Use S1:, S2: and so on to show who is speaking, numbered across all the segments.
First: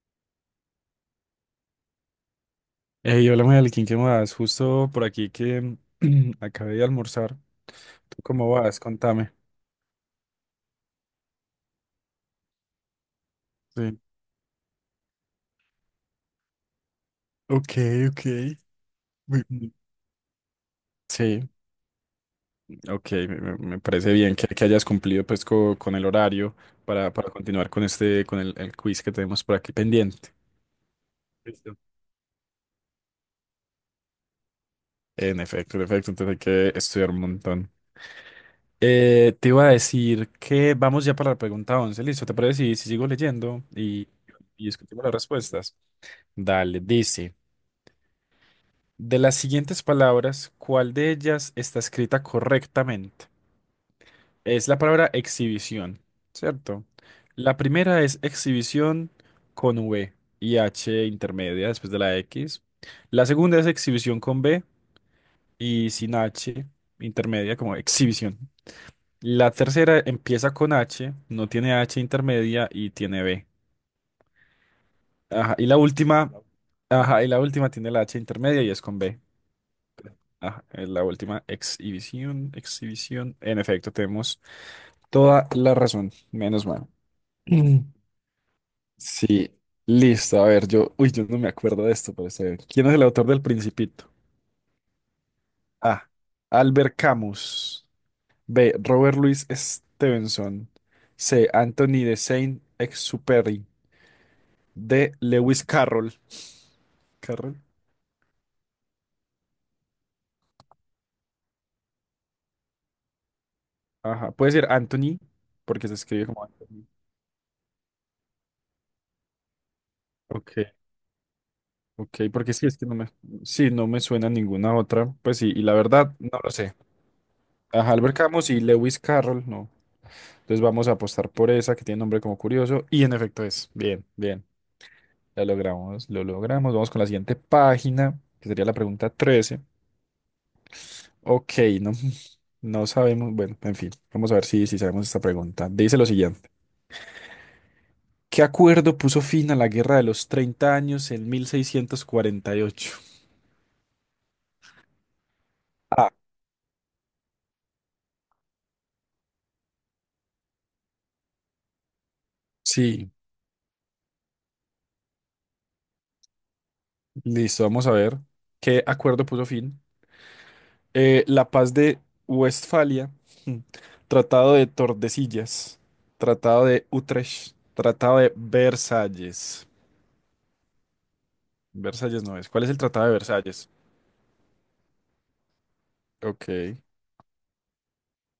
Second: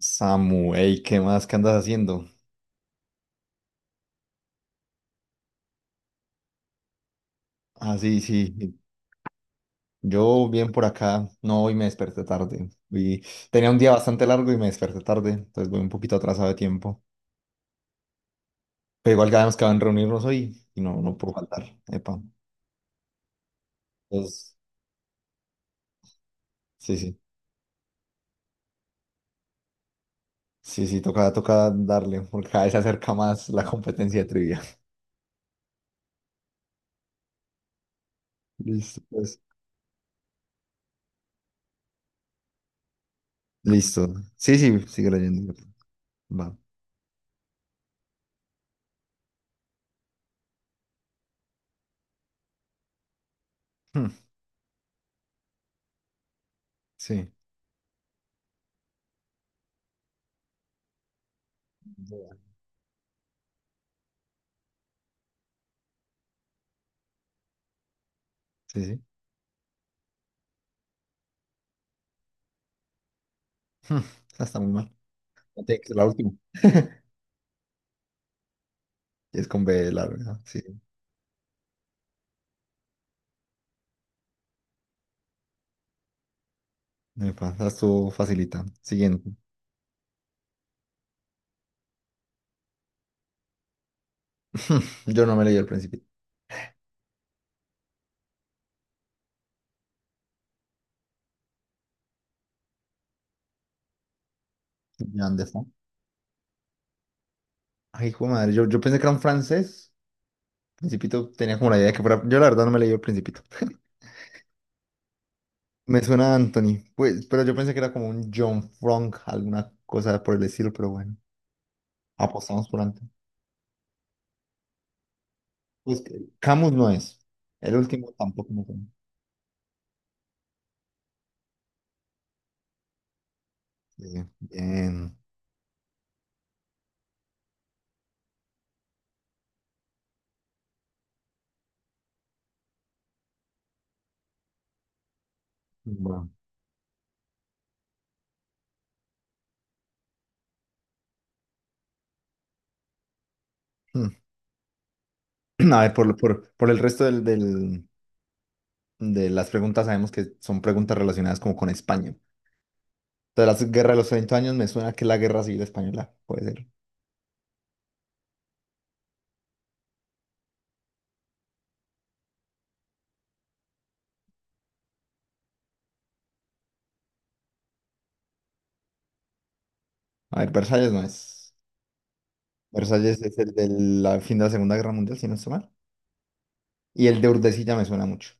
S1: Samu, ey, ¿qué más? ¿Qué andas haciendo?
S2: Hey, hola Melkin, ¿qué más? Justo por aquí que acabé de almorzar.
S1: Ah,
S2: ¿Tú
S1: sí,
S2: cómo
S1: sí.
S2: vas? Contame.
S1: Yo bien por acá. No, hoy me desperté tarde. Y tenía un día
S2: Sí.
S1: bastante largo y me desperté tarde, entonces voy un poquito atrasado de tiempo.
S2: Ok, ok.
S1: Pero igual
S2: Muy
S1: quedamos que
S2: bien.
S1: van a reunirnos hoy y no, no pudo
S2: Sí,
S1: faltar. Epa.
S2: ok, me parece bien
S1: Entonces,
S2: que hayas cumplido pues con el horario
S1: sí, sí.
S2: para continuar con este, con el quiz que tenemos por aquí pendiente.
S1: Sí, sí, toca, toca
S2: Listo.
S1: darle, porque cada vez se acerca más la competencia de trivia.
S2: En efecto, entonces hay que estudiar un montón.
S1: Listo, pues.
S2: Te iba a decir que vamos ya para la pregunta 11, listo, ¿te parece si, si sigo leyendo
S1: Listo. Sí,
S2: y
S1: sí,
S2: discutimos
S1: sigue
S2: las
S1: leyendo.
S2: respuestas?
S1: Va.
S2: Dale, dice. De las siguientes palabras, ¿cuál de ellas está escrita correctamente?
S1: Hmm,
S2: Es la palabra exhibición, ¿cierto?
S1: Sí.
S2: La primera es exhibición con V y H intermedia después de la X. La segunda es exhibición con B y sin H intermedia como exhibición.
S1: Sí, sí.
S2: La tercera empieza con H, no tiene H intermedia y tiene B.
S1: Hmm, Está muy mal.
S2: Ajá, y la
S1: La última.
S2: última, ajá, y la última tiene la H intermedia y es con B.
S1: Y es con B larga, sí.
S2: Ah, es la última exhibición, exhibición. En efecto, tenemos toda la razón, menos mal.
S1: Me pasa,
S2: Mm.
S1: estuvo facilita. Siguiente.
S2: Sí, listo. A ver, yo, uy, yo no me acuerdo de esto, pero está bien. ¿Quién es el autor del Principito?
S1: Yo no me leí el
S2: A.
S1: Principito.
S2: Albert Camus. B. Robert Louis Stevenson. C. Anthony de Saint-Exupéry. D.
S1: Jean
S2: Lewis
S1: Dafoe.
S2: Carroll. Carroll.
S1: Ay, hijo de madre, yo pensé que era un francés. Principito tenía como la idea de que fuera. Yo la verdad no me leí el Principito.
S2: Ajá, puede ser Anthony, porque se
S1: Me
S2: escribe
S1: suena a
S2: como
S1: Anthony,
S2: Anthony.
S1: pues, pero yo pensé que era como un John Frank, alguna cosa por el estilo,
S2: Ok.
S1: pero bueno,
S2: Ok, porque sí
S1: apostamos
S2: es
S1: por
S2: que no me,
S1: Anthony.
S2: sí, no me suena ninguna otra. Pues sí, y la
S1: Pues
S2: verdad,
S1: que
S2: no lo
S1: Camus
S2: sé.
S1: no es. El
S2: Ajá,
S1: último
S2: Albert Camus
S1: tampoco
S2: y
S1: me suena.
S2: Lewis Carroll, no. Entonces vamos a apostar por esa que tiene nombre como curioso. Y en efecto es.
S1: Sí,
S2: Bien, bien.
S1: bien.
S2: La logramos, lo logramos. Vamos con la siguiente página, que sería la pregunta 13. Ok, no, no sabemos. Bueno, en fin, vamos a ver si, si sabemos esta pregunta. Dice lo
S1: Bueno.
S2: siguiente. ¿Qué acuerdo puso fin a la Guerra de los 30 años en 1648?
S1: A ver,
S2: Ah,
S1: por el resto de las preguntas sabemos que son preguntas relacionadas como con España.
S2: sí,
S1: Entonces, la guerra de los 30 años me suena que es la guerra civil española, puede ser.
S2: listo, vamos a ver qué acuerdo puso fin. La paz de Westfalia, Tratado de Tordesillas, Tratado de Utrecht, Tratado de Versalles.
S1: A ver, Versalles no es.
S2: Versalles no es. ¿Cuál es el Tratado de
S1: Versalles es el
S2: Versalles?
S1: del fin de la Segunda Guerra Mundial, si no estoy mal.
S2: Ok.
S1: Y el de Urdesilla me suena mucho.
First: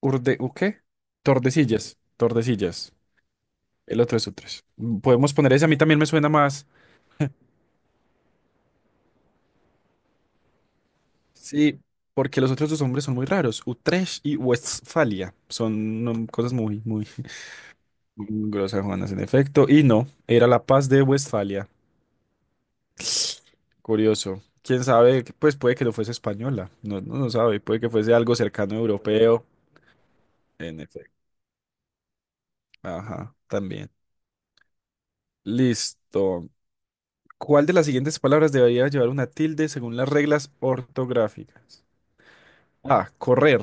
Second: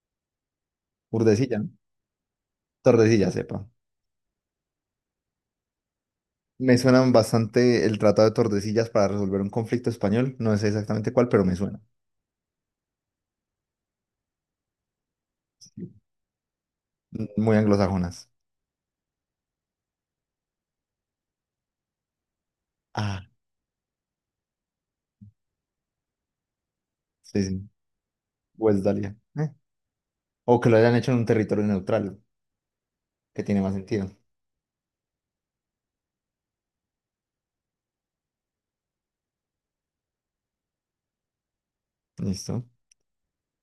S2: Urde, ¿u qué?
S1: Urdesilla, ¿no?
S2: Tordesillas, Tordesillas.
S1: Tordesillas, sepa.
S2: El otro es Utrecht. Podemos poner ese, a mí también me suena más.
S1: Me suenan bastante el Tratado de Tordesillas para resolver un conflicto español. No sé exactamente cuál, pero me suena.
S2: Sí, porque los otros dos nombres son muy raros. Utrecht y Westfalia
S1: Sí.
S2: son cosas muy, muy
S1: Muy anglosajonas.
S2: Grosa Juanas, en efecto. Y no, era la Paz de Westfalia.
S1: Ah,
S2: Curioso. Quién sabe, pues puede que no fuese española. No, no, no
S1: sí,
S2: sabe.
S1: sí.
S2: Puede que fuese algo cercano
S1: Westdalia.
S2: europeo.
S1: O que lo
S2: En
S1: hayan hecho en un
S2: efecto.
S1: territorio neutral,
S2: Ajá,
S1: que tiene más
S2: también.
S1: sentido.
S2: Listo. ¿Cuál de las siguientes palabras debería llevar una tilde según las reglas ortográficas?
S1: Listo.
S2: A. Correr.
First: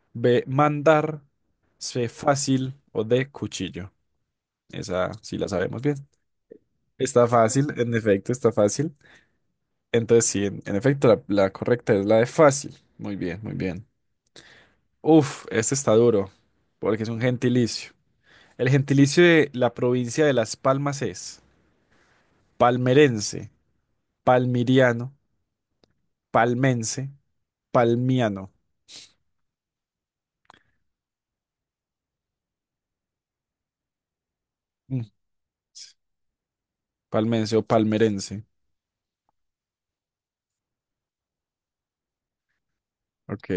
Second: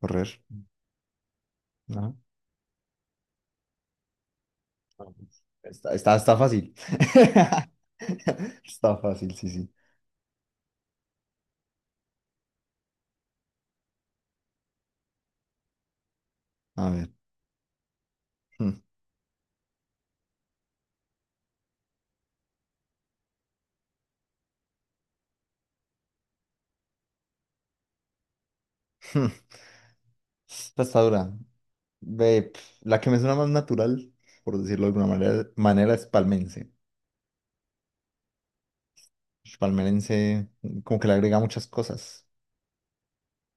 S1: Correr.
S2: B. Mandar. C.
S1: No,
S2: Fácil. O D. Cuchillo.
S1: no,
S2: Esa sí
S1: pues,
S2: la sabemos
S1: está,
S2: bien.
S1: está, está fácil.
S2: Está fácil, en efecto, está fácil.
S1: Está fácil, sí, sí.
S2: Entonces, sí, en efecto, la correcta es la de fácil. Muy bien, muy bien. Uf, este está duro,
S1: A
S2: porque
S1: ver.
S2: es un gentilicio. El
S1: Hmm,
S2: gentilicio de la provincia de Las Palmas es palmerense, palmiriano, palmense, palmiano.
S1: hmm. Esta está dura. Ve, pf, la que me suena más natural, por decirlo de
S2: Mm,
S1: alguna manera,
S2: sí,
S1: manera es palmense.
S2: palmense o palmerense.
S1: Palmerense, como que le agrega muchas cosas.
S2: Ok.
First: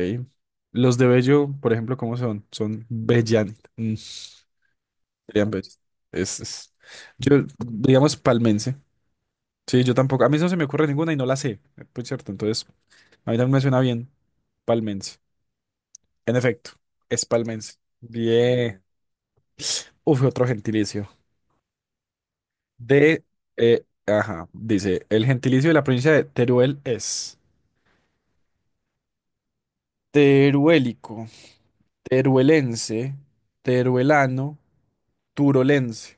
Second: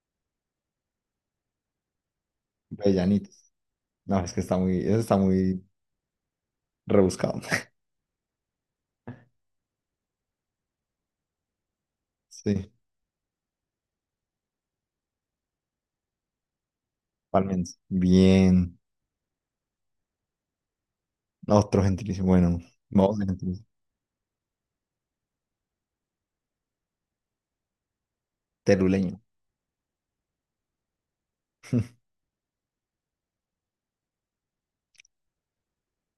S2: Los de Bello, por ejemplo, ¿cómo son? Son
S1: Bellanitos.
S2: bellanos.
S1: No, es que está muy, eso está
S2: Serían
S1: muy
S2: bellos. Es, es-
S1: rebuscado.
S2: Yo, digamos, palmense. Sí, yo tampoco. A mí no se me ocurre ninguna y no la sé. Pues cierto, entonces.
S1: Sí,
S2: A mí también me suena bien. Palmense. En efecto, es palmense.
S1: palmense. Bien.
S2: Bien. Uf, otro gentilicio.
S1: Otro gentilicio. Bueno, vamos
S2: De,
S1: de gentilicio.
S2: ajá, dice, el gentilicio de la provincia de Teruel es
S1: Teruleño.
S2: teruélico, teruelense, teruelano, turolense.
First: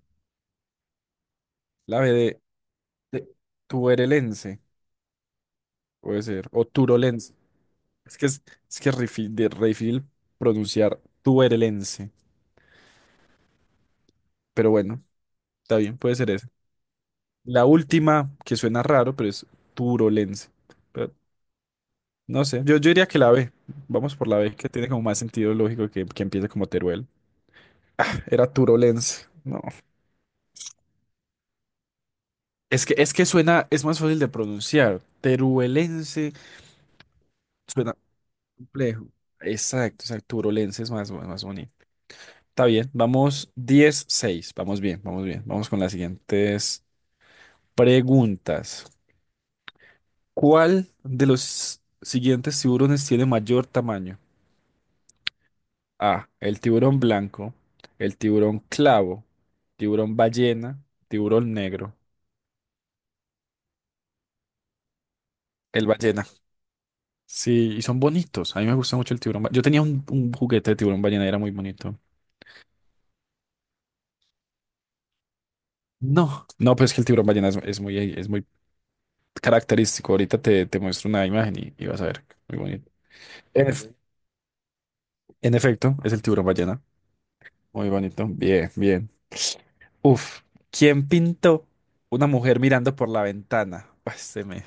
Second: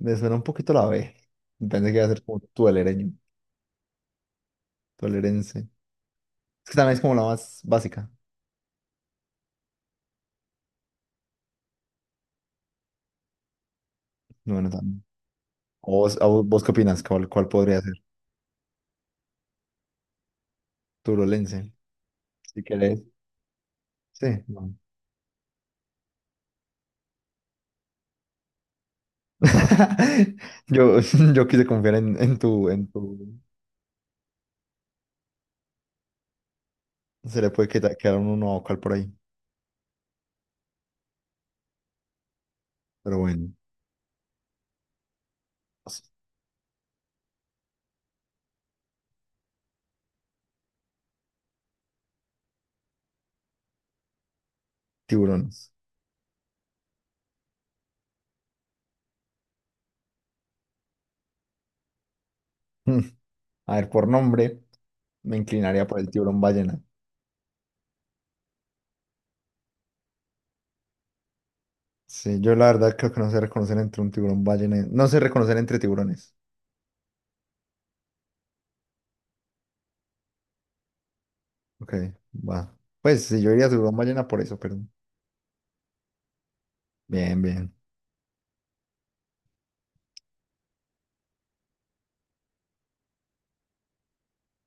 S1: Me suena un poquito la B. Pensé que
S2: La
S1: iba
S2: B
S1: a ser como tuelereño,
S2: de tuerelense,
S1: tuelerense.
S2: puede ser, o
S1: Es que también es como la
S2: turolense.
S1: más básica.
S2: Es que es, es que es re difícil re difícil pronunciar tuerelense,
S1: No, bueno,
S2: pero bueno,
S1: también.
S2: está bien,
S1: ¿O
S2: puede
S1: ¿Vos, a
S2: ser
S1: vos,
S2: eso.
S1: vos qué opinas? ¿Cuál, cuál
S2: La
S1: podría ser?
S2: última, que suena raro, pero es turolense. Pero,
S1: Turolense,
S2: no sé,
S1: si
S2: yo
S1: querés.
S2: diría que la B. Vamos
S1: Sí,
S2: por la B, que
S1: no.
S2: tiene como más sentido lógico que empiece como Teruel. Era turolense. No.
S1: Yo, yo quise confiar en tu, en
S2: Es que
S1: tu.
S2: suena, es más fácil de pronunciar. Teruelense
S1: Se le puede
S2: suena
S1: quedar un uno vocal por
S2: complejo.
S1: ahí.
S2: Exacto, exacto. Turolense es más, más bonito. Está bien,
S1: Pero bueno,
S2: vamos diez seis, vamos bien, vamos bien. Vamos con las siguientes preguntas. ¿Cuál de los siguientes tiburones tiene mayor tamaño?
S1: tiburones.
S2: A. El tiburón blanco. El tiburón clavo. Tiburón ballena. Tiburón negro.
S1: Mm. A ver, por nombre, me
S2: El
S1: inclinaría por el
S2: ballena.
S1: tiburón ballena.
S2: Sí, y son bonitos. A mí me gusta mucho el tiburón. Yo tenía un juguete de tiburón ballena y era muy bonito.
S1: Sí, yo la verdad creo que no sé reconocer entre un tiburón ballena. No sé reconocer entre tiburones.
S2: No, no, pues es que el tiburón ballena es muy característico. Ahorita te, te muestro una imagen y
S1: Ok,
S2: vas a ver. Muy
S1: va.
S2: bonito.
S1: Pues sí, yo
S2: En,
S1: iría
S2: ef-
S1: tiburón ballena por eso, pero.
S2: en efecto, es el tiburón ballena.
S1: Bien, bien.
S2: Muy bonito. Bien, bien. Uf. ¿Quién pintó una mujer mirando por la ventana? Pues se me,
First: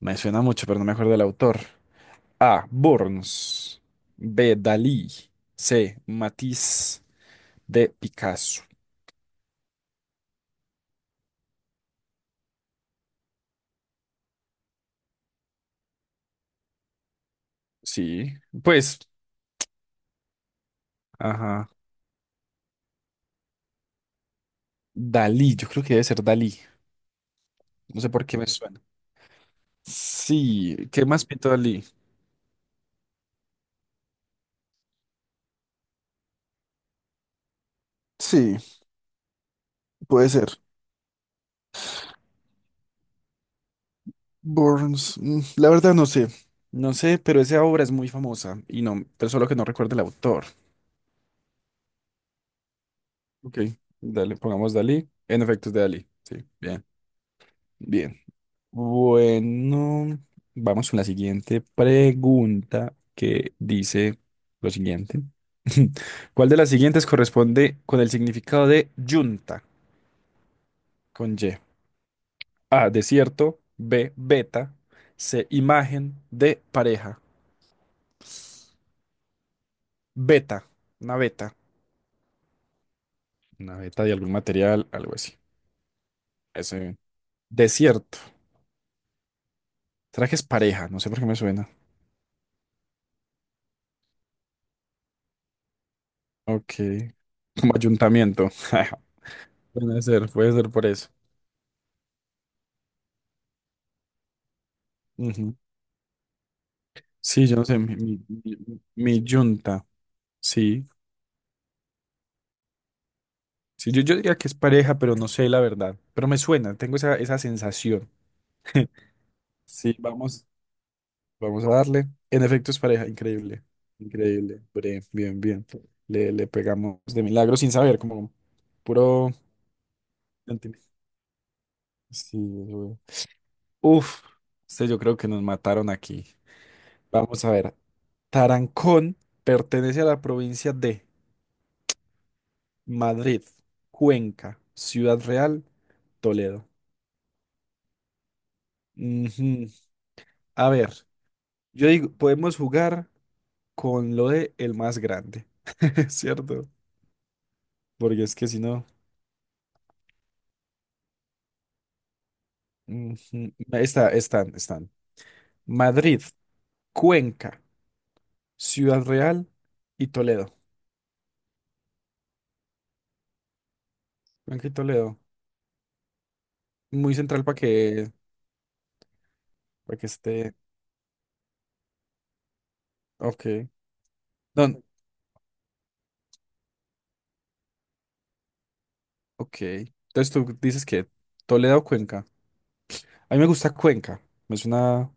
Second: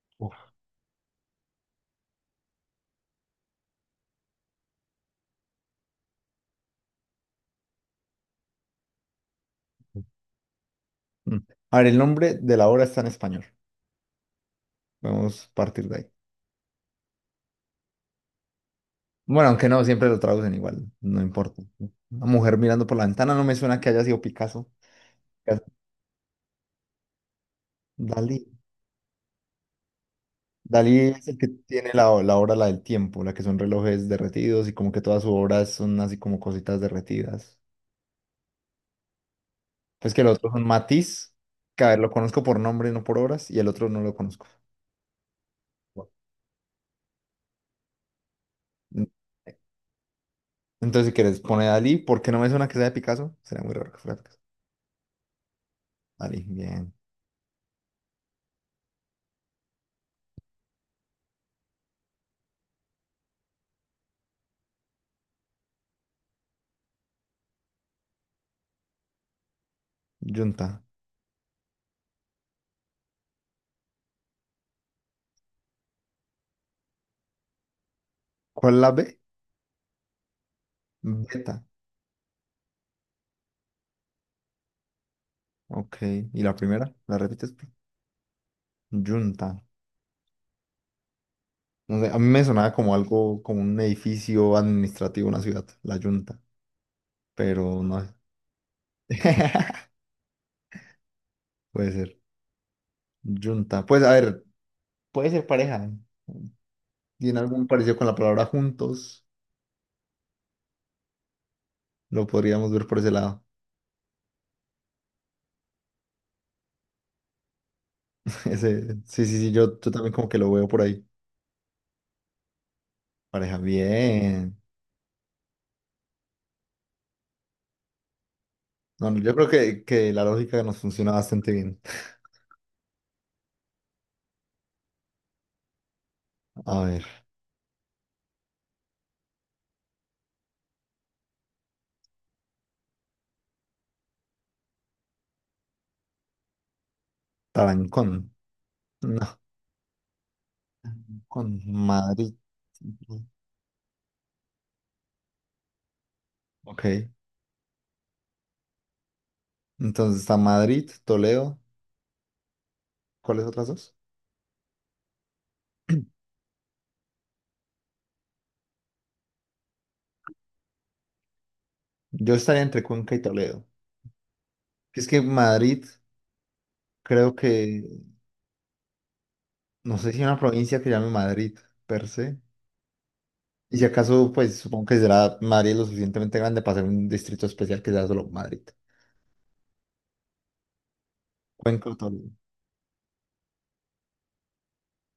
S2: me suena
S1: Uf.
S2: mucho, pero no me acuerdo del autor. A. Burns. B. Dalí. C. Matisse. D. Picasso.
S1: Mm. A ver, el nombre de la obra está en español. Vamos a partir de ahí.
S2: Sí, pues,
S1: Bueno, aunque no, siempre lo traducen igual, no importa.
S2: ajá.
S1: Una mujer mirando por la ventana no me suena que haya sido Picasso.
S2: Dalí, yo creo que debe ser Dalí. No sé por qué
S1: Dalí.
S2: me suena. Sí,
S1: Dalí
S2: ¿qué más
S1: es el que
S2: pintó Dalí?
S1: tiene la obra, la del tiempo, la que son relojes derretidos y como que todas sus obras son así como cositas derretidas.
S2: Sí,
S1: Pues que el
S2: puede
S1: otro
S2: ser.
S1: son Matisse, que a ver, lo conozco por nombre, no por obras, y el otro no lo conozco.
S2: Burns, la verdad no sé. No sé, pero esa obra es muy famosa y no,
S1: Mm,
S2: pero solo que no recuerdo el autor.
S1: Entonces, si quieres, pone Dalí, porque no me suena que sea de Picasso.
S2: Ok,
S1: Será muy raro que fuera de
S2: dale,
S1: Picasso.
S2: pongamos Dalí. En efecto, es de Dalí. Sí,
S1: Dalí,
S2: bien.
S1: bien.
S2: Bien. Bueno, vamos con la siguiente pregunta que dice lo siguiente. ¿Cuál de las siguientes corresponde con el significado de yunta
S1: Junta.
S2: con Y? A, desierto, B, beta, C, imagen, D, pareja.
S1: ¿Cuál es la B?
S2: Beta, una beta.
S1: Beta.
S2: Una beta de algún material, algo así.
S1: Ok. ¿Y la
S2: Eso.
S1: primera? ¿La repites?
S2: Desierto.
S1: Junta.
S2: ¿Trajes pareja? No sé por qué me suena.
S1: No sé, a mí me sonaba como algo, como un edificio administrativo, una ciudad, la Junta.
S2: Ok. Como
S1: Pero no sé.
S2: ayuntamiento. Puede ser por eso.
S1: Puede ser. Junta. Pues a ver, puede ser
S2: Ujú.
S1: pareja. Tiene
S2: Sí, yo no
S1: algún
S2: sé,
S1: parecido con la palabra
S2: mi
S1: juntos.
S2: yunta, sí.
S1: Lo podríamos ver por ese lado.
S2: Sí, yo diría que es pareja, pero no sé la verdad. Pero me suena, tengo esa, esa sensación.
S1: Ese, sí, sí, sí, yo
S2: Sí,
S1: también como que
S2: vamos,
S1: lo veo por ahí.
S2: vamos a darle. En efecto, es pareja,
S1: Pareja,
S2: increíble,
S1: bien.
S2: increíble. Bre, bien, bien. Le pegamos de milagro sin saber, como
S1: No, no,
S2: puro.
S1: yo creo que la lógica nos funciona bastante bien.
S2: Sí, güey. Uf, este yo creo que nos mataron aquí.
S1: A ver,
S2: Vamos a ver. Tarancón pertenece a la provincia de. Madrid, Cuenca, Ciudad Real, Toledo.
S1: Tarancón.
S2: Ujú. A ver,
S1: Con
S2: yo digo,
S1: Madrid.
S2: podemos jugar
S1: Ujú,
S2: con lo de el más grande, ¿cierto?
S1: ok.
S2: Porque es que si no,
S1: Entonces está Madrid, Toledo. ¿Cuáles
S2: ujú,
S1: otras
S2: no,
S1: dos?
S2: están, están. Madrid, Cuenca, Ciudad Real y Toledo.
S1: Yo estaría entre Cuenca y Toledo.
S2: Cuenca y
S1: Es
S2: Toledo.
S1: que Madrid,
S2: Muy
S1: creo
S2: central
S1: que, no
S2: para que
S1: sé si hay una
S2: esté.
S1: provincia que llame Madrid, per se.
S2: Ok.
S1: Y si acaso, pues
S2: Don,
S1: supongo que será Madrid lo suficientemente grande para ser un distrito especial que sea solo Madrid.
S2: ok. Entonces tú dices que Toledo o
S1: Cuenca o
S2: Cuenca.
S1: Toledo.
S2: A mí me gusta Cuenca. Es una,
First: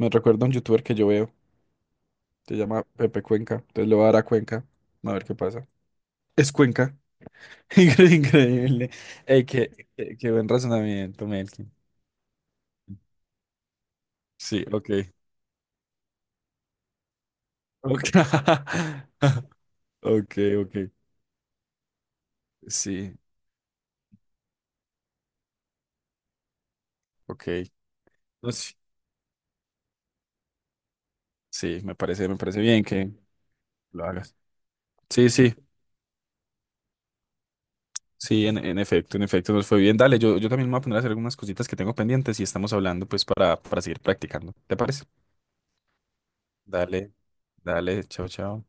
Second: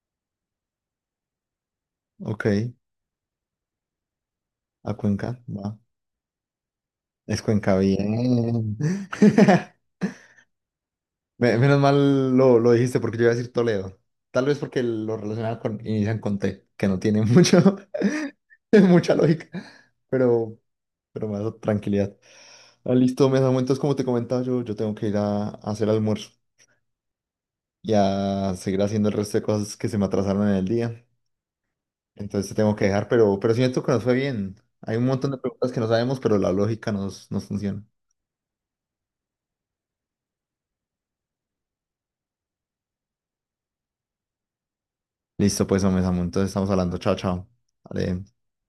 S2: me recuerda a un youtuber que yo veo. Se
S1: Ok.
S2: llama Pepe Cuenca. Entonces le voy a dar a Cuenca.
S1: A
S2: A ver
S1: Cuenca,
S2: qué pasa.
S1: va.
S2: Es Cuenca.
S1: Es Cuenca,
S2: Incre-
S1: bien.
S2: Increíble. Ey, qué, qué, qué buen razonamiento, Melkin.
S1: Menos mal lo dijiste porque yo iba a decir Toledo. Tal vez
S2: Sí,
S1: porque
S2: ok.
S1: lo relacionaba con, inician con T, que no tiene mucho,
S2: Ok,
S1: mucha lógica,
S2: ok.
S1: pero,
S2: Ok.
S1: pero me da tranquilidad. Ah,
S2: Sí,
S1: listo, me Samu, entonces como te comentaba yo, yo tengo que ir a hacer almuerzo
S2: ok.
S1: y
S2: No,
S1: a
S2: sí,
S1: seguir haciendo el resto de cosas que se me atrasaron en el día.
S2: sí, me
S1: Entonces te
S2: parece
S1: tengo
S2: bien
S1: que dejar,
S2: que
S1: pero siento que nos
S2: lo
S1: fue
S2: hagas.
S1: bien. Hay un
S2: Sí,
S1: montón de
S2: sí,
S1: preguntas que no sabemos, pero la lógica nos, nos funciona.
S2: sí, en efecto, nos fue bien. Dale, yo también me voy a poner a hacer algunas cositas que tengo pendientes y estamos hablando pues para seguir practicando. ¿Te parece?
S1: Listo, pues, Omesamu, entonces estamos hablando.
S2: Dale,
S1: Chao, chao.
S2: dale,
S1: Vale.
S2: chao, chao.